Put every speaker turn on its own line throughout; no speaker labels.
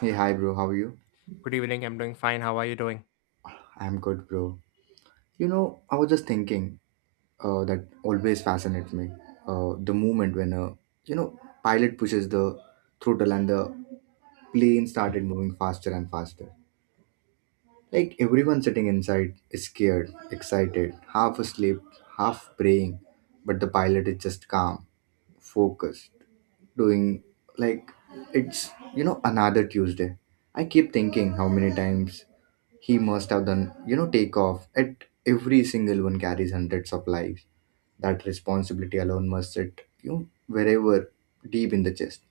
Hey, hi, bro. How are you?
Good evening. I'm doing fine. How are you doing?
I'm good, bro. You know, I was just thinking, that always fascinates me, the moment when a pilot pushes the throttle and the plane started moving faster and faster. Like everyone sitting inside is scared, excited, half asleep, half praying, but the pilot is just calm, focused, doing like it's another Tuesday. I keep thinking how many times he must have done, take off, at every single one carries hundreds of lives. That responsibility alone must sit, wherever, deep in the chest,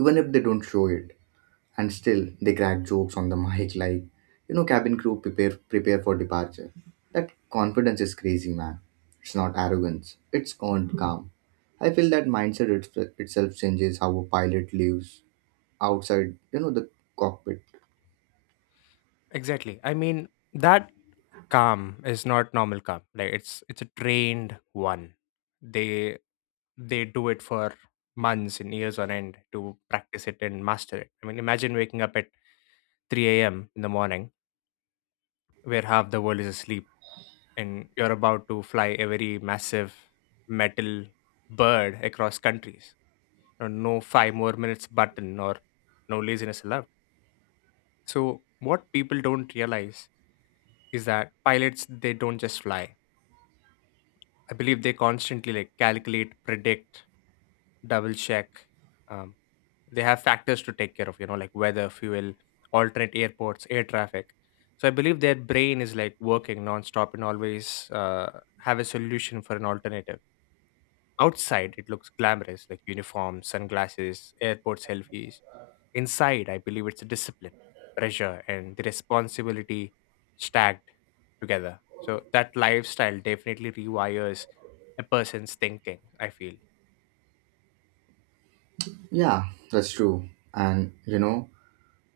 even if they don't show it. And still they crack jokes on the mic like, cabin crew, prepare for departure. That confidence is crazy, man. It's not arrogance, it's earned calm. I feel that mindset, itself changes how a pilot lives outside, the cockpit.
Exactly. I mean, that calm is not normal calm. Like it's a trained one. They they do it for months and years on end to practice it and master it. I mean, imagine waking up at 3 a.m. in the morning where half the world is asleep and you're about to fly a very massive metal bird across countries. You know, no five more minutes button or no laziness allowed. So what people don't realize is that pilots they don't just fly. I believe they constantly like calculate, predict, double check. Um, they have factors to take care of, you know, like weather, fuel, alternate airports, air traffic. So I believe their brain is like working nonstop and always have a solution for an alternative. Outside, it looks glamorous, like uniforms, sunglasses, airport selfies. Inside, I believe it's a discipline, pressure, and the responsibility stacked together. So that lifestyle definitely rewires a person's thinking, I feel.
Yeah, that's true. And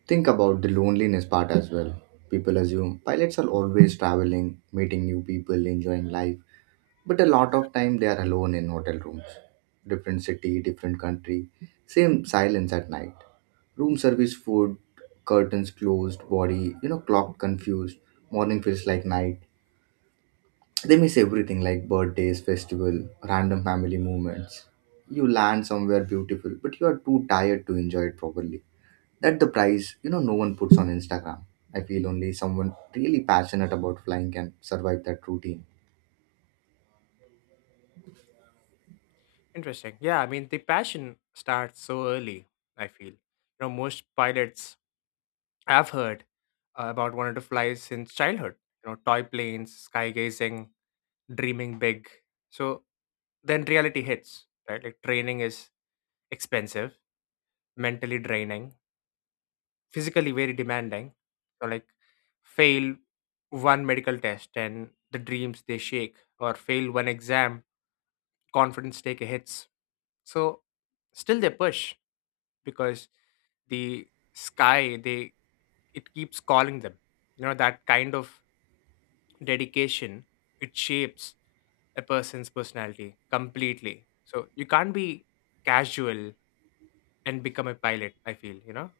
think about the loneliness part as well. People assume pilots are always traveling, meeting new people, enjoying life, but a lot of time they are alone in hotel rooms, different city, different country, same silence at night, room service food, curtains closed, body clock confused, morning feels like night. They miss everything like birthdays, festival, random family moments. You land somewhere beautiful but you are too tired to enjoy it properly. That the price, no one puts on Instagram. I feel only someone really passionate about flying can survive that routine.
Interesting. Yeah, I mean, the passion starts so early, I feel. You know, most pilots I've heard about wanted to fly since childhood. You know, toy planes, skygazing, dreaming big. So then reality hits, right? Like training is expensive, mentally draining, physically very demanding. So like fail one medical test and the dreams they shake, or fail one exam, confidence take a hits. So still they push because the sky they it keeps calling them. You know that kind of dedication it shapes a person's personality completely. So you can't be casual and become a pilot, I feel, you know?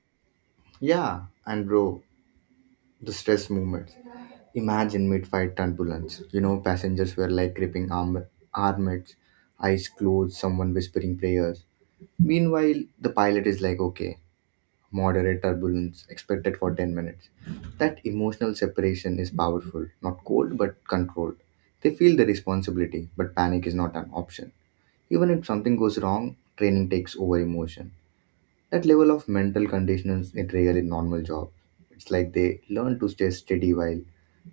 Yeah, and bro, the stress movement. Imagine mid-fight turbulence. You know, passengers were like gripping armlets, eyes closed, someone whispering prayers. Meanwhile, the pilot is like, okay, moderate turbulence expected for 10 minutes. That emotional separation is powerful, not cold, but controlled. They feel the responsibility, but panic is not an option. Even if something goes wrong, training takes over emotion. That level of mental conditions is rare in normal jobs. It's like they learn to stay steady while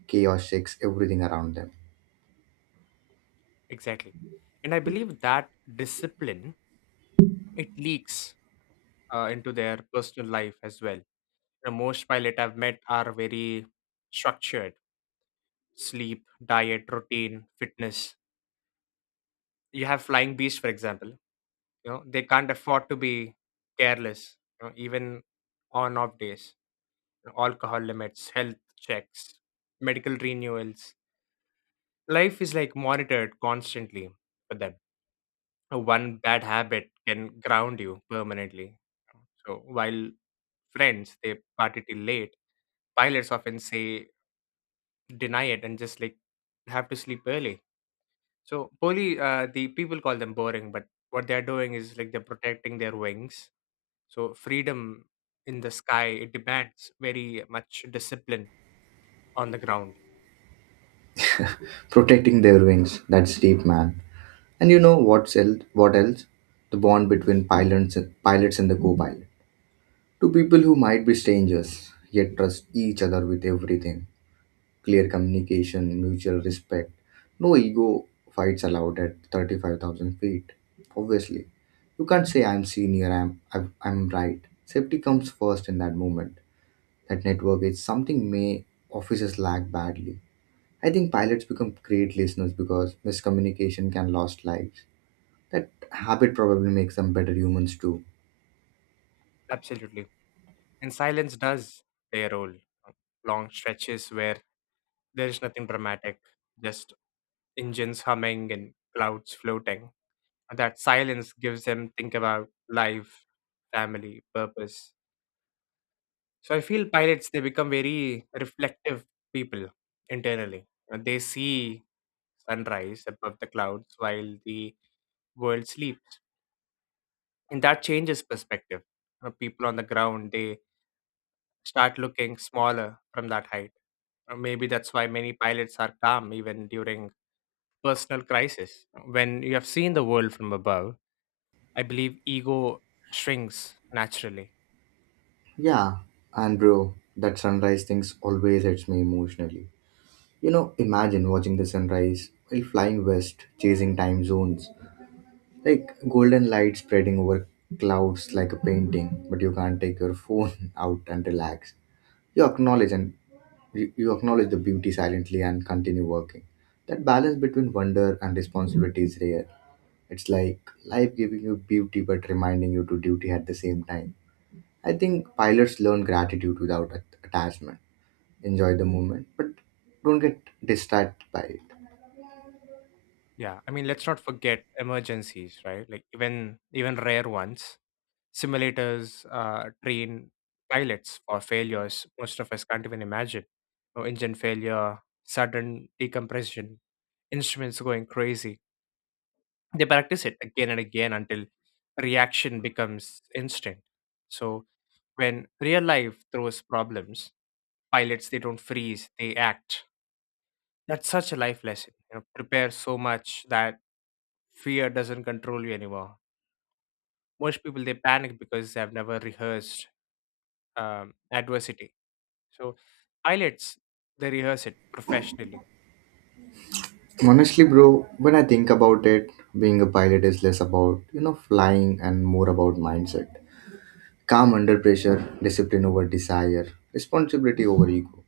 chaos shakes everything around them.
Exactly. And I believe that discipline, it leaks into their personal life as well. You know, most pilot I've met are very structured sleep, diet, routine, fitness. You have Flying Beast, for example. You know, they can't afford to be careless, you know, even on off days. You know, alcohol limits, health checks, medical renewals life is like monitored constantly for them. One bad habit can ground you permanently. So while friends they party till late, pilots often say deny it and just like have to sleep early. So the people call them boring, but what they're doing is like they're protecting their wings. So freedom in the sky it demands very much discipline on the ground.
Protecting their wings, that's deep, man. And you know what else? The bond between pilots and the co-pilot. Two people who might be strangers, yet trust each other with everything. Clear communication, mutual respect. No ego fights allowed at 35,000 feet. Obviously, you can't say I'm senior, I'm right. Safety comes first in that moment. That network is something may officers lack badly. I think pilots become great listeners because miscommunication can last lives. That habit probably makes them better humans too.
Absolutely, and silence does their role. Long stretches where there's nothing dramatic, just engines humming and clouds floating. That silence gives them think about life, family, purpose. So I feel pilots they become very reflective people internally. And they see sunrise above the clouds while the world sleeps. And that changes perspective. You know, people on the ground they start looking smaller from that height. Or maybe that's why many pilots are calm even during personal crisis. When you have seen the world from above, I believe ego shrinks naturally.
Yeah, and bro, that sunrise things always hits me emotionally. You know, imagine watching the sunrise while flying west, chasing time zones, like golden light spreading over clouds like a painting, but you can't take your phone out and relax. You acknowledge and you acknowledge the beauty silently and continue working. That balance between wonder and responsibility is rare. It's like life giving you beauty but reminding you to duty at the same time. I think pilots learn gratitude without attachment. Enjoy the moment, but don't get distracted by it.
Yeah, I mean, let's not forget emergencies, right? Like even rare ones. Simulators train pilots for failures. Most of us can't even imagine. No engine failure, sudden decompression, instruments going crazy. They practice it again and again until reaction becomes instinct. So when real life throws problems pilots, they don't freeze, they act. That's such a life lesson. You know, prepare so much that fear doesn't control you anymore. Most people they panic because they have never rehearsed adversity. So pilots they rehearse it professionally.
Honestly, bro, when I think about it, being a pilot is less about, you know, flying and more about mindset. Calm under pressure, discipline over desire, responsibility over ego.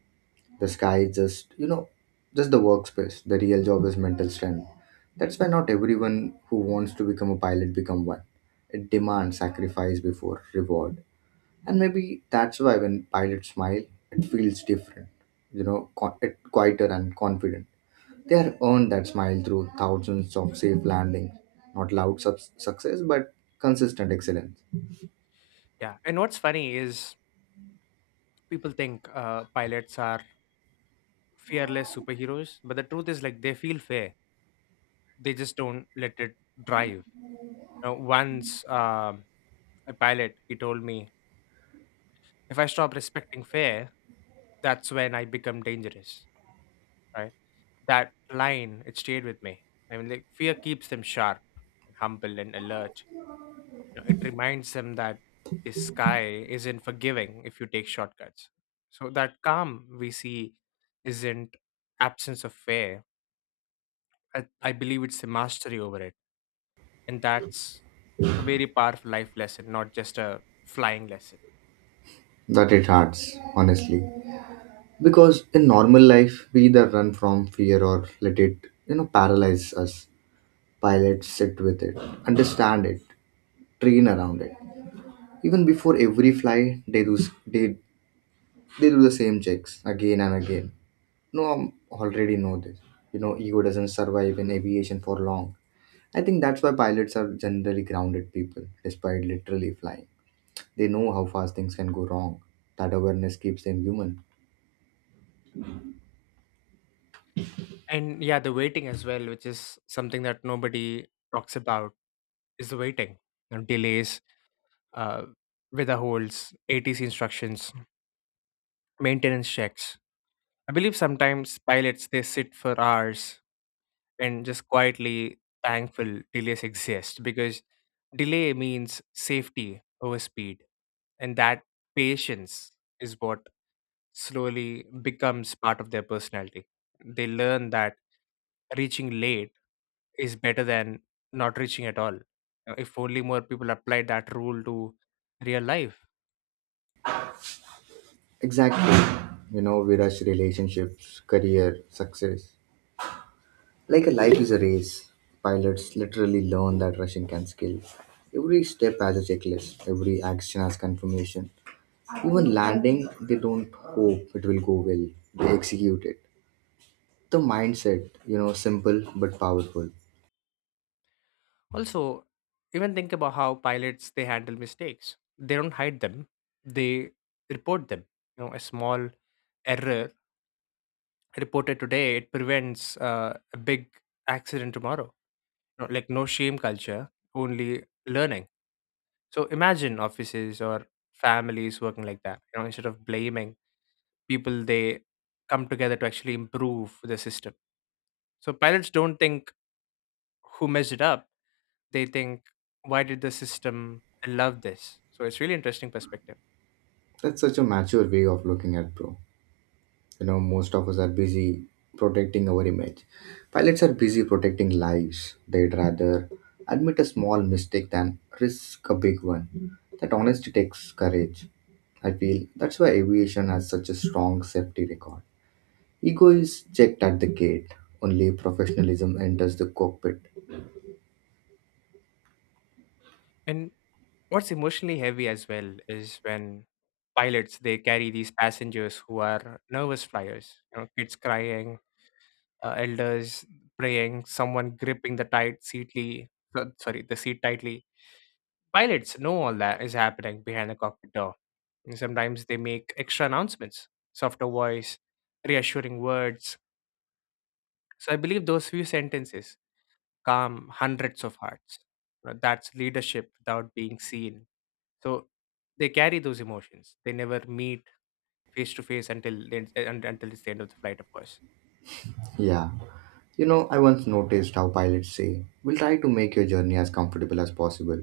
The sky is just the workspace. The real job is mental strength. That's why not everyone who wants to become a pilot become one. It demands sacrifice before reward. And maybe that's why when pilots smile, it feels different, it quieter and confident. They are earned that smile through thousands of safe landings, not loud subs success, but consistent excellence.
Yeah, and what's funny is people think pilots are fearless superheroes, but the truth is like they feel fear. They just don't let it drive. Once a pilot, he told me if I stop respecting fear, that's when I become dangerous, right? That line, it stayed with me. I mean, like fear keeps them sharp and humble and alert. You know, it reminds them that the sky isn't forgiving if you take shortcuts. So that calm we see isn't absence of fear. I believe it's the mastery over it, and that's a very powerful life lesson, not just a flying lesson.
That it hurts, honestly. Because in normal life, we either run from fear or let it, paralyze us. Pilots sit with it, understand it, train around it. Even before every flight, they do the same checks again and again. No, I already know this. You know, ego doesn't survive in aviation for long. I think that's why pilots are generally grounded people, despite literally flying. They know how fast things can go wrong. That awareness keeps them human.
And yeah, the waiting as well, which is something that nobody talks about is the waiting, you know, delays, uh, weather holds, ATC instructions, maintenance checks. I believe sometimes pilots they sit for hours and just quietly thankful delays exist because delay means safety over speed, and that patience is what slowly becomes part of their personality. They learn that reaching late is better than not reaching at all. If only more people applied that rule to real life.
Exactly. You know, we rush relationships, career, success, like a life is a race. Pilots literally learn that rushing can skill. Every step has a checklist, every action has confirmation. Even landing, they don't hope it will go well. They execute it. The mindset, you know, simple but powerful.
Also, even think about how pilots they handle mistakes. They don't hide them; they report them. You know, a small error reported today it prevents a big accident tomorrow. No- Like no shame culture, only learning. So imagine offices or families working like that. You know, instead of blaming people they come together to actually improve the system. So pilots don't think who messed it up. They think why did the system allow this? So it's really interesting perspective.
That's such a mature way of looking at, bro. You know, most of us are busy protecting our image. Pilots are busy protecting lives. They'd rather admit a small mistake than risk a big one. That honesty takes courage. I feel that's why aviation has such a strong safety record. Ego is checked at the gate, only professionalism enters the cockpit.
And what's emotionally heavy as well is when pilots they carry these passengers who are nervous flyers. You know, kids crying, elders praying, someone gripping the tight seatly. Sorry, the seat tightly. Pilots know all that is happening behind the cockpit door. And sometimes they make extra announcements, softer voice, reassuring words. So I believe those few sentences calm hundreds of hearts. You know, that's leadership without being seen. So they carry those emotions. They never meet face to face until until it's the end of the flight, of course.
Yeah. You know, I once noticed how pilots say, we'll try to make your journey as comfortable as possible.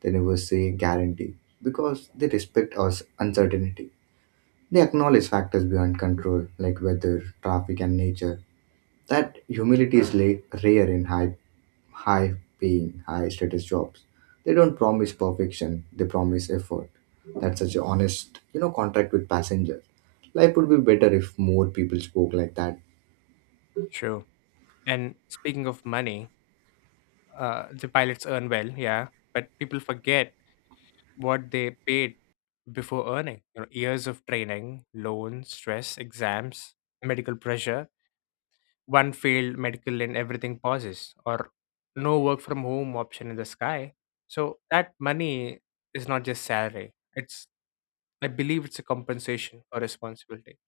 They never say guarantee because they respect us uncertainty. They acknowledge factors beyond control like weather, traffic, and nature. That humility is rare in high paying, high status jobs. They don't promise perfection, they promise effort. That's such an honest, you know, contract with passengers. Life would be better if more people spoke like that.
True. And speaking of money, the pilots earn well, yeah, but people forget what they paid before earning. You know, years of training, loans, stress, exams, medical pressure. One failed medical and everything pauses, or no work from home option in the sky. So that money is not just salary. It's, I believe, it's a compensation or responsibility.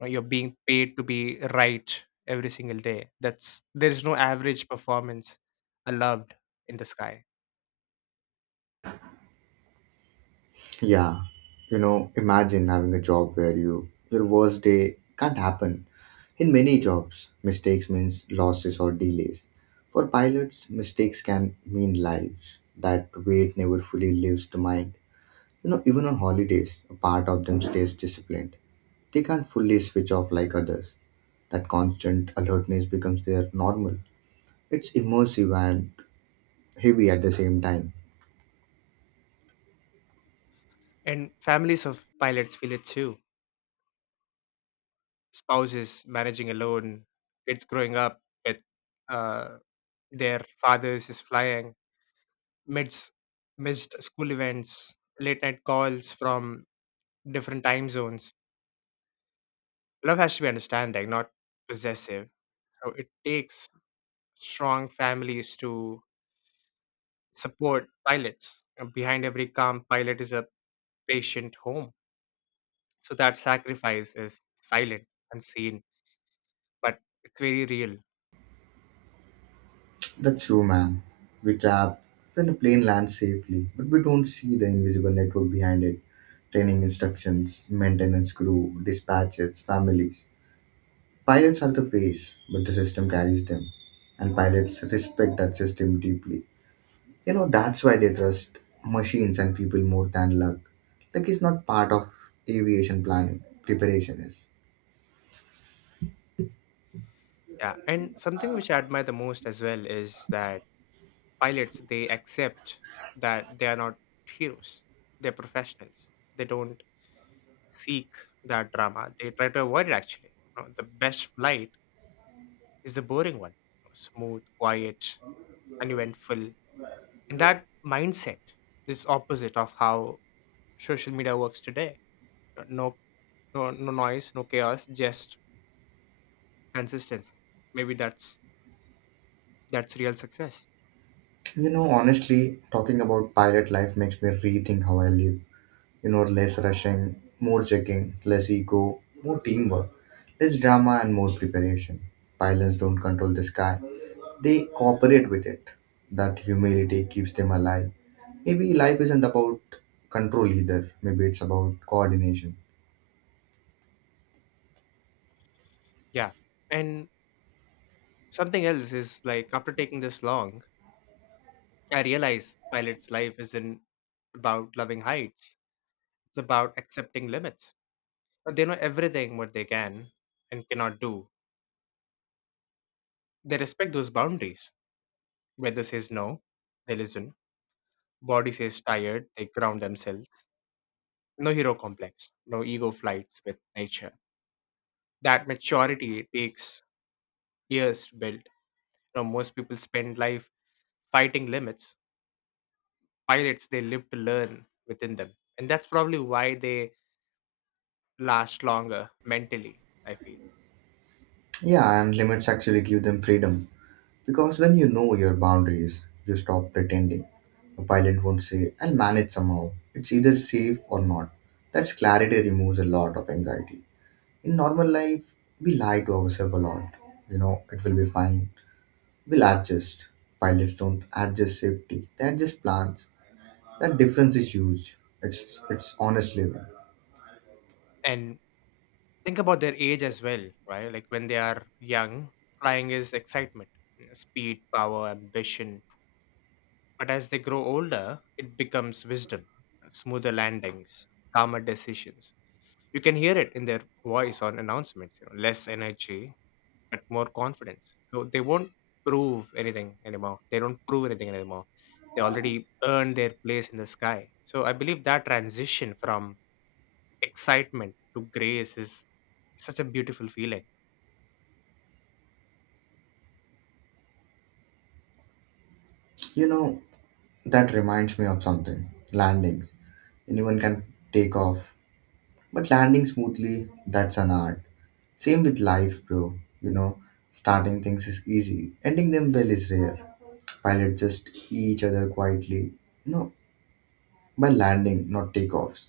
Now, you're being paid to be right every single day. That's, there's no average performance allowed in the sky.
Yeah, you know, imagine having a job where your worst day can't happen. In many jobs, mistakes means losses or delays. For pilots, mistakes can mean lives. That weight never fully leaves the mind. You know, even on holidays, a part of them stays disciplined. They can't fully switch off like others. That constant alertness becomes their normal. It's immersive and heavy at the same time.
And families of pilots feel it too. Spouses managing alone, kids growing up with uh, their fathers is flying, midst missed school events, late night calls from different time zones. Love has to be understanding, not possessive. So it takes strong families to support pilots. And behind every calm pilot is a patient home. So that sacrifice is silent, unseen, but it's very real.
That's true, man. We clap when the plane lands safely, but we don't see the invisible network behind it. Training instructions, maintenance crew, dispatches, families. Pilots are the face, but the system carries them. And pilots respect that system deeply. You know, that's why they trust machines and people more than luck. Luck is not part of aviation planning, preparation is.
Yeah. And something which I admire the most as well is that pilots they accept that they are not heroes. They're professionals. They don't seek that drama. They try to avoid it actually. You know, the best flight is the boring one. Smooth, quiet, uneventful. And that mindset is opposite of how social media works today. No no noise, no chaos, just consistency. Maybe that's real success.
You know, honestly, talking about pilot life makes me rethink how I live. Less rushing, more checking, less ego, more teamwork, less drama and more preparation. Pilots don't control the sky, they cooperate with it. That humility keeps them alive. Maybe life isn't about control either, maybe it's about coordination.
Yeah. And something else is like after taking this long, I realize pilot's life isn't about loving heights. It's about accepting limits. They know everything what they can and cannot do. They respect those boundaries. Weather says no, they listen. Body says tired, they ground themselves. No hero complex, no ego flights with nature. That maturity takes years to build. You know, most people spend life fighting limits. Pilots, they live to learn within them. And that's probably why they last longer mentally, I feel.
Yeah, and limits actually give them freedom, because when you know your boundaries you stop pretending. A pilot won't say I'll manage somehow. It's either safe or not. That's clarity, removes a lot of anxiety. In normal life, we lie to ourselves a lot. You know, it will be fine, we'll adjust. Pilots don't adjust safety, they adjust plans. That difference is huge. It's honest living.
And think about their age as well, right? Like when they are young, flying is excitement, you know, speed, power, ambition. But as they grow older, it becomes wisdom, smoother landings, calmer decisions. You can hear it in their voice on announcements, you know, less energy, but more confidence. So they won't prove anything anymore. They don't prove anything anymore. They already earned their place in the sky. So I believe that transition from excitement to grace is such a beautiful feeling.
You know, that reminds me of something. Landings. Anyone can take off. But landing smoothly, that's an art. Same with life, bro. You know, starting things is easy. Ending them well is rare. Pilots just each other quietly, you know, by landing, not takeoffs.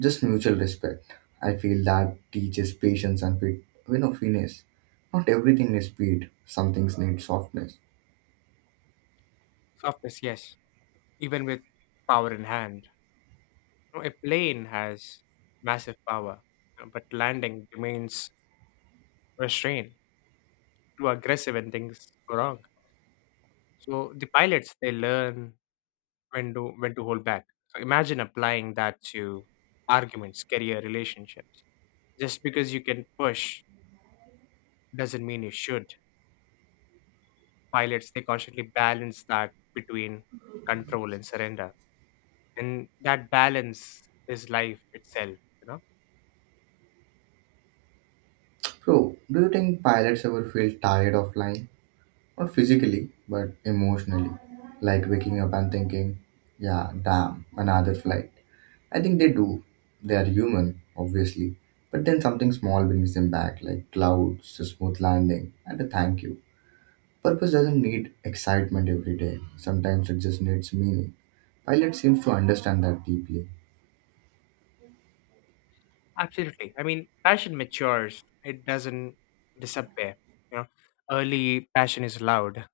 Just mutual respect. I feel that teaches patience and fit, you know, finesse. Not everything needs speed. Some things need softness.
Softness, yes, even with power in hand. You know, a plane has massive power, you know, but landing remains restrained, too aggressive when things go wrong. So the pilots they learn when to hold back. So imagine applying that to arguments, career, relationships. Just because you can push doesn't mean you should. Pilots they constantly balance that between control and surrender, and that balance is life itself, you know.
Bro, do you think pilots ever feel tired of flying? Not physically, but emotionally. Like waking up and thinking, yeah, damn, another flight. I think they do. They are human, obviously. But then something small brings them back, like clouds, a smooth landing, and a thank you. Purpose doesn't need excitement every day. Sometimes it just needs meaning. Pilot seems to understand that deeply.
Absolutely. I mean, passion matures. It doesn't disappear. You know, early passion is loud.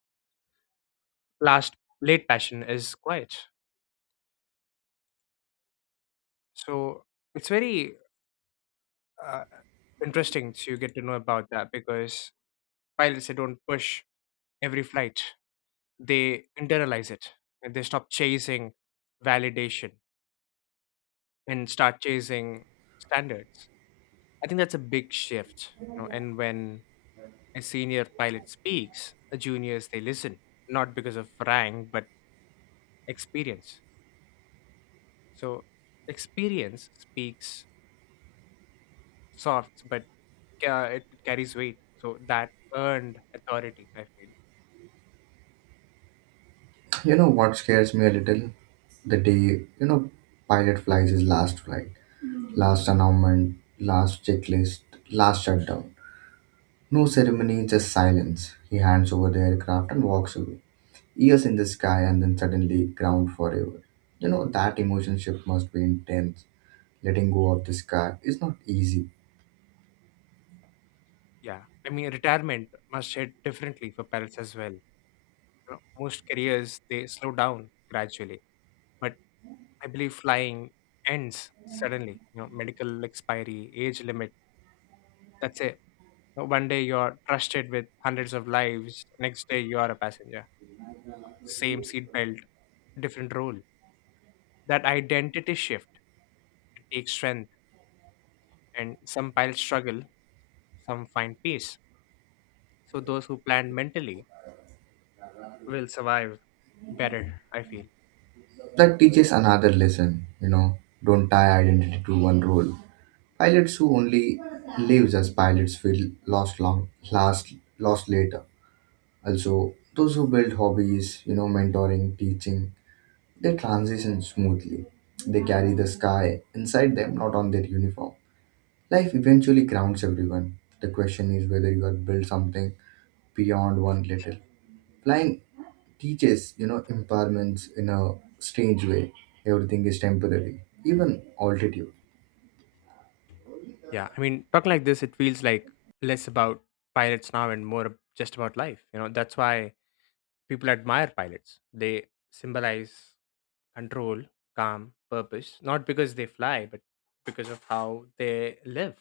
Last Late passion is quiet. So it's very uh, interesting to get to know about that because pilots they don't push every flight. They internalize it and they stop chasing validation and start chasing standards. I think that's a big shift. You know, and when a senior pilot speaks, a juniors they listen, not because of rank but experience. So experience speaks soft, but it carries weight. So that earned authority, I feel.
You know what scares me a little? The day, you know, pilot flies his last flight, last announcement, last checklist, last shutdown. No ceremony, just silence. He hands over the aircraft and walks away. Years in the sky, and then suddenly ground forever. You know, that emotion shift must be intense. Letting go of the sky is not easy.
Yeah, I mean retirement must hit differently for pilots as well. You know, most careers they slow down gradually, but I believe flying ends suddenly. You know, medical expiry, age limit. That's a One day you're trusted with hundreds of lives, next day you are a passenger. Same seat belt, different role. That identity shift, it takes strength, and some pilots struggle, some find peace. So those who plan mentally will survive better, I feel.
That teaches another lesson. You know, don't tie identity to one role. Pilots who only lives as pilots will lost long last lost later. Also, those who build hobbies, you know, mentoring, teaching, they transition smoothly. They carry the sky inside them, not on their uniform. Life eventually grounds everyone. The question is whether you are built something beyond one little. Flying teaches, you know, empowerments in a strange way. Everything is temporary, even altitude.
Yeah, I mean, talking like this, it feels like less about pilots now and more just about life. You know, that's why people admire pilots. They symbolize control, calm, purpose, not because they fly, but because of how they live.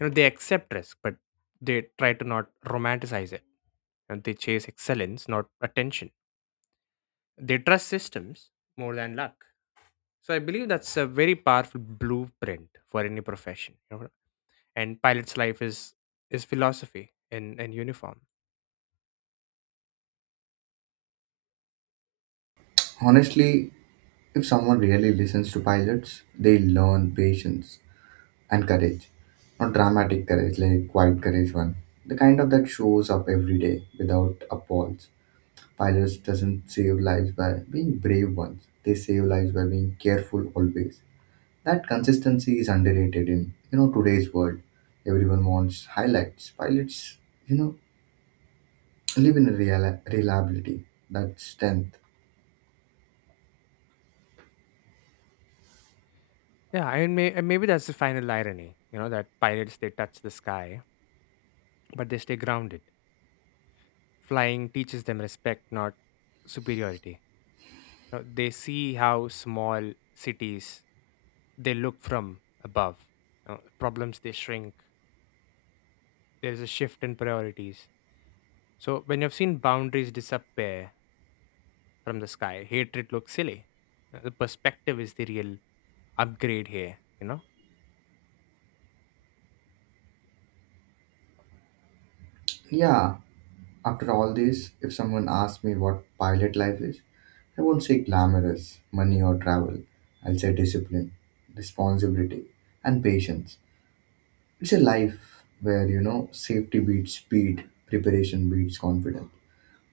You know, they accept risk, but they try to not romanticize it. And they chase excellence, not attention. They trust systems more than luck. So I believe that's a very powerful blueprint for any profession, you know? And pilot's life is philosophy in uniform.
Honestly, if someone really listens to pilots, they learn patience and courage. Not dramatic courage, like quiet courage one. The kind of that shows up every day without a pause. Pilots doesn't save lives by being brave ones. They save lives by being careful always. That consistency is underrated in today's world. Everyone wants highlights, while it's you know live in real reliability. That's strength.
Yeah, and maybe that's the final irony, you know, that pilots, they touch the sky but they stay grounded. Flying teaches them respect, not superiority. You know, they see how small cities they look from above. You know, problems, they shrink. There is a shift in priorities. So when you've seen boundaries disappear from the sky, hatred looks silly. You know, the perspective is the real upgrade here.
Yeah. After all this, if someone asks me what pilot life is, I won't say glamorous, money or travel. I'll say discipline, responsibility, and patience. It's a life where you know safety beats speed, preparation beats confidence,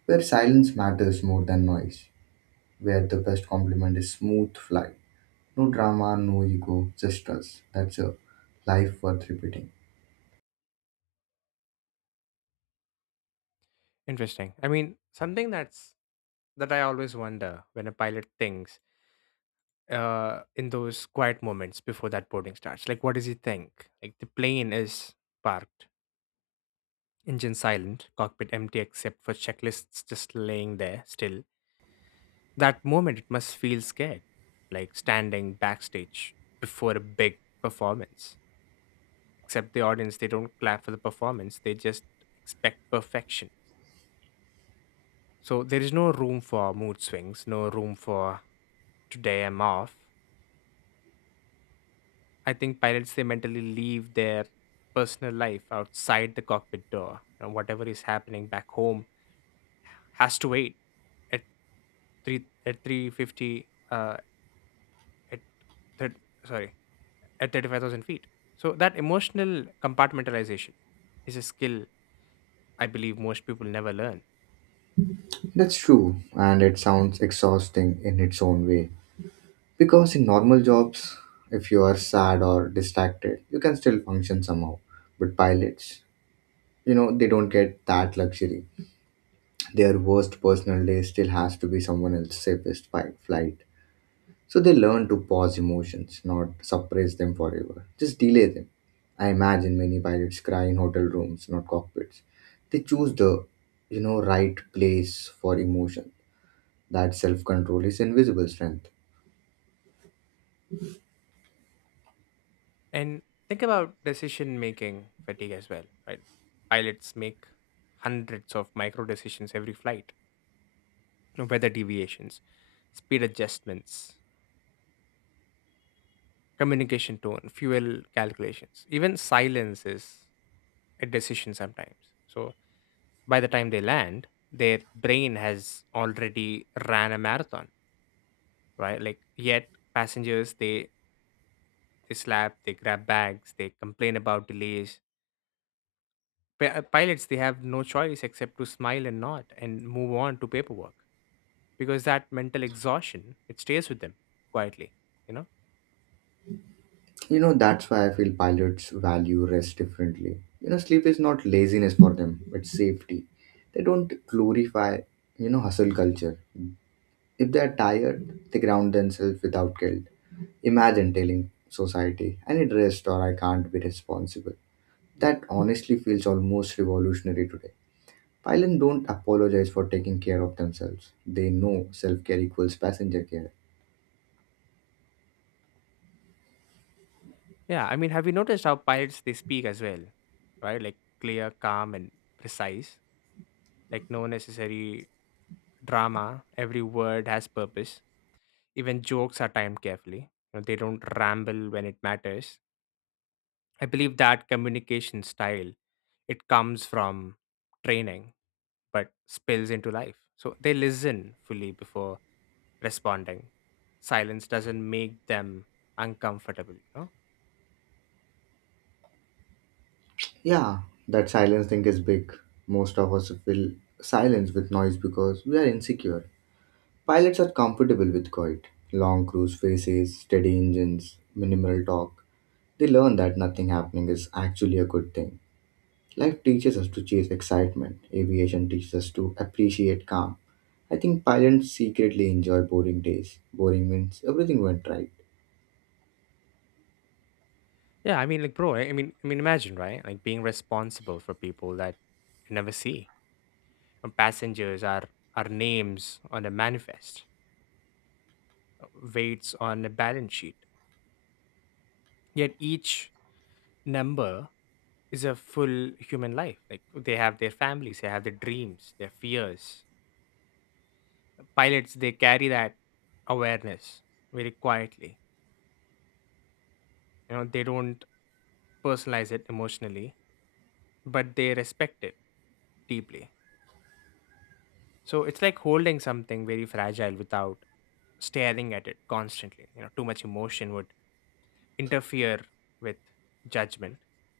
where silence matters more than noise, where the best compliment is smooth flight. No drama, no ego, just us. That's a life worth repeating.
Interesting. I mean, something that's that I always wonder, when a pilot thinks, in those quiet moments before that boarding starts. Like, what does he think? Like, the plane is parked, engine silent, cockpit empty except for checklists just laying there still. That moment, it must feel scared, like standing backstage before a big performance. Except the audience, they don't clap for the performance, they just expect perfection. So there is no room for mood swings, no room for today I'm off. I think pilots, they mentally leave their personal life outside the cockpit door. You know, whatever is happening back home has to wait at at three fifty at thir- sorry at 35,000 feet. So that emotional compartmentalization is a skill I believe most people never learn.
That's true, and it sounds exhausting in its own way. Because in normal jobs, if you are sad or distracted, you can still function somehow. But pilots, you know, they don't get that luxury. Their worst personal day still has to be someone else's safest flight. So they learn to pause emotions, not suppress them forever, just delay them. I imagine many pilots cry in hotel rooms, not cockpits. They choose the, you know, right place for emotion. That self-control is invisible strength.
And think about decision making fatigue as well, right? Pilots make hundreds of micro decisions every flight: weather deviations, speed adjustments, communication tone, fuel calculations. Even silence is a decision sometimes. So by the time they land, their brain has already ran a marathon, right? Like, yet passengers, they slap, they grab bags, they complain about delays. Pilots, they have no choice except to smile and nod and move on to paperwork, because that mental exhaustion, it stays with them quietly you know
You know, that's why I feel pilots value rest differently. You know, sleep is not laziness for them, it's safety. They don't glorify, you know, hustle culture. If they are tired, they ground themselves without guilt. Imagine telling society, I need rest or I can't be responsible. That honestly feels almost revolutionary today. Pilots don't apologize for taking care of themselves. They know self care equals passenger care.
Yeah, I mean, have you noticed how pilots they speak as well, right? Like clear, calm, and precise. Like no necessary drama. Every word has purpose. Even jokes are timed carefully. You know, they don't ramble when it matters. I believe that communication style, it comes from training, but spills into life. So they listen fully before responding. Silence doesn't make them uncomfortable, you know?
Yeah, that silence thing is big. Most of us fill silence with noise because we are insecure. Pilots are comfortable with quiet, long cruise phases, steady engines, minimal talk. They learn that nothing happening is actually a good thing. Life teaches us to chase excitement. Aviation teaches us to appreciate calm. I think pilots secretly enjoy boring days. Boring means everything went right.
Yeah, I mean, like, bro, imagine, right? Like being responsible for people that you never see. And passengers are names on a manifest, weights on a balance sheet. Yet each number is a full human life. Like, they have their families, they have their dreams, their fears. Pilots, they carry that awareness very quietly. You know, they don't personalize it emotionally, but they respect it deeply. So it's like holding something very fragile without staring at it constantly. You know, too much emotion would interfere with judgment.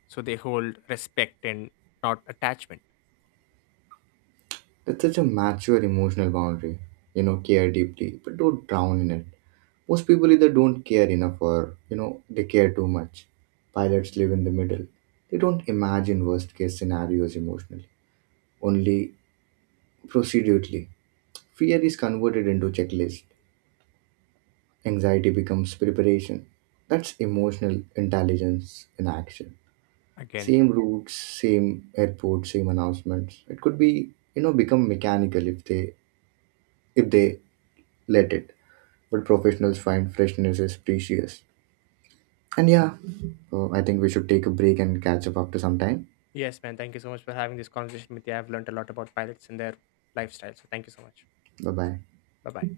So they hold respect and not attachment
That's such a mature emotional boundary. You know, care deeply, but don't drown in it. Most people either don't care enough or, you know, they care too much. Pilots live in the middle. They don't imagine worst case scenarios emotionally, only procedurally. Fear is converted into checklist. Anxiety becomes preparation. That's emotional intelligence in action.
again.
Same routes, same airport, same announcements. It could be, you know, become mechanical if they if they let it. But professionals find freshness is precious. And yeah, I think we should take a break and catch up after some time.
Yes, man. Thank you so much for having this conversation with you. I've learned a lot about pilots and their lifestyle. So thank you so much.
Bye bye.
Bye bye.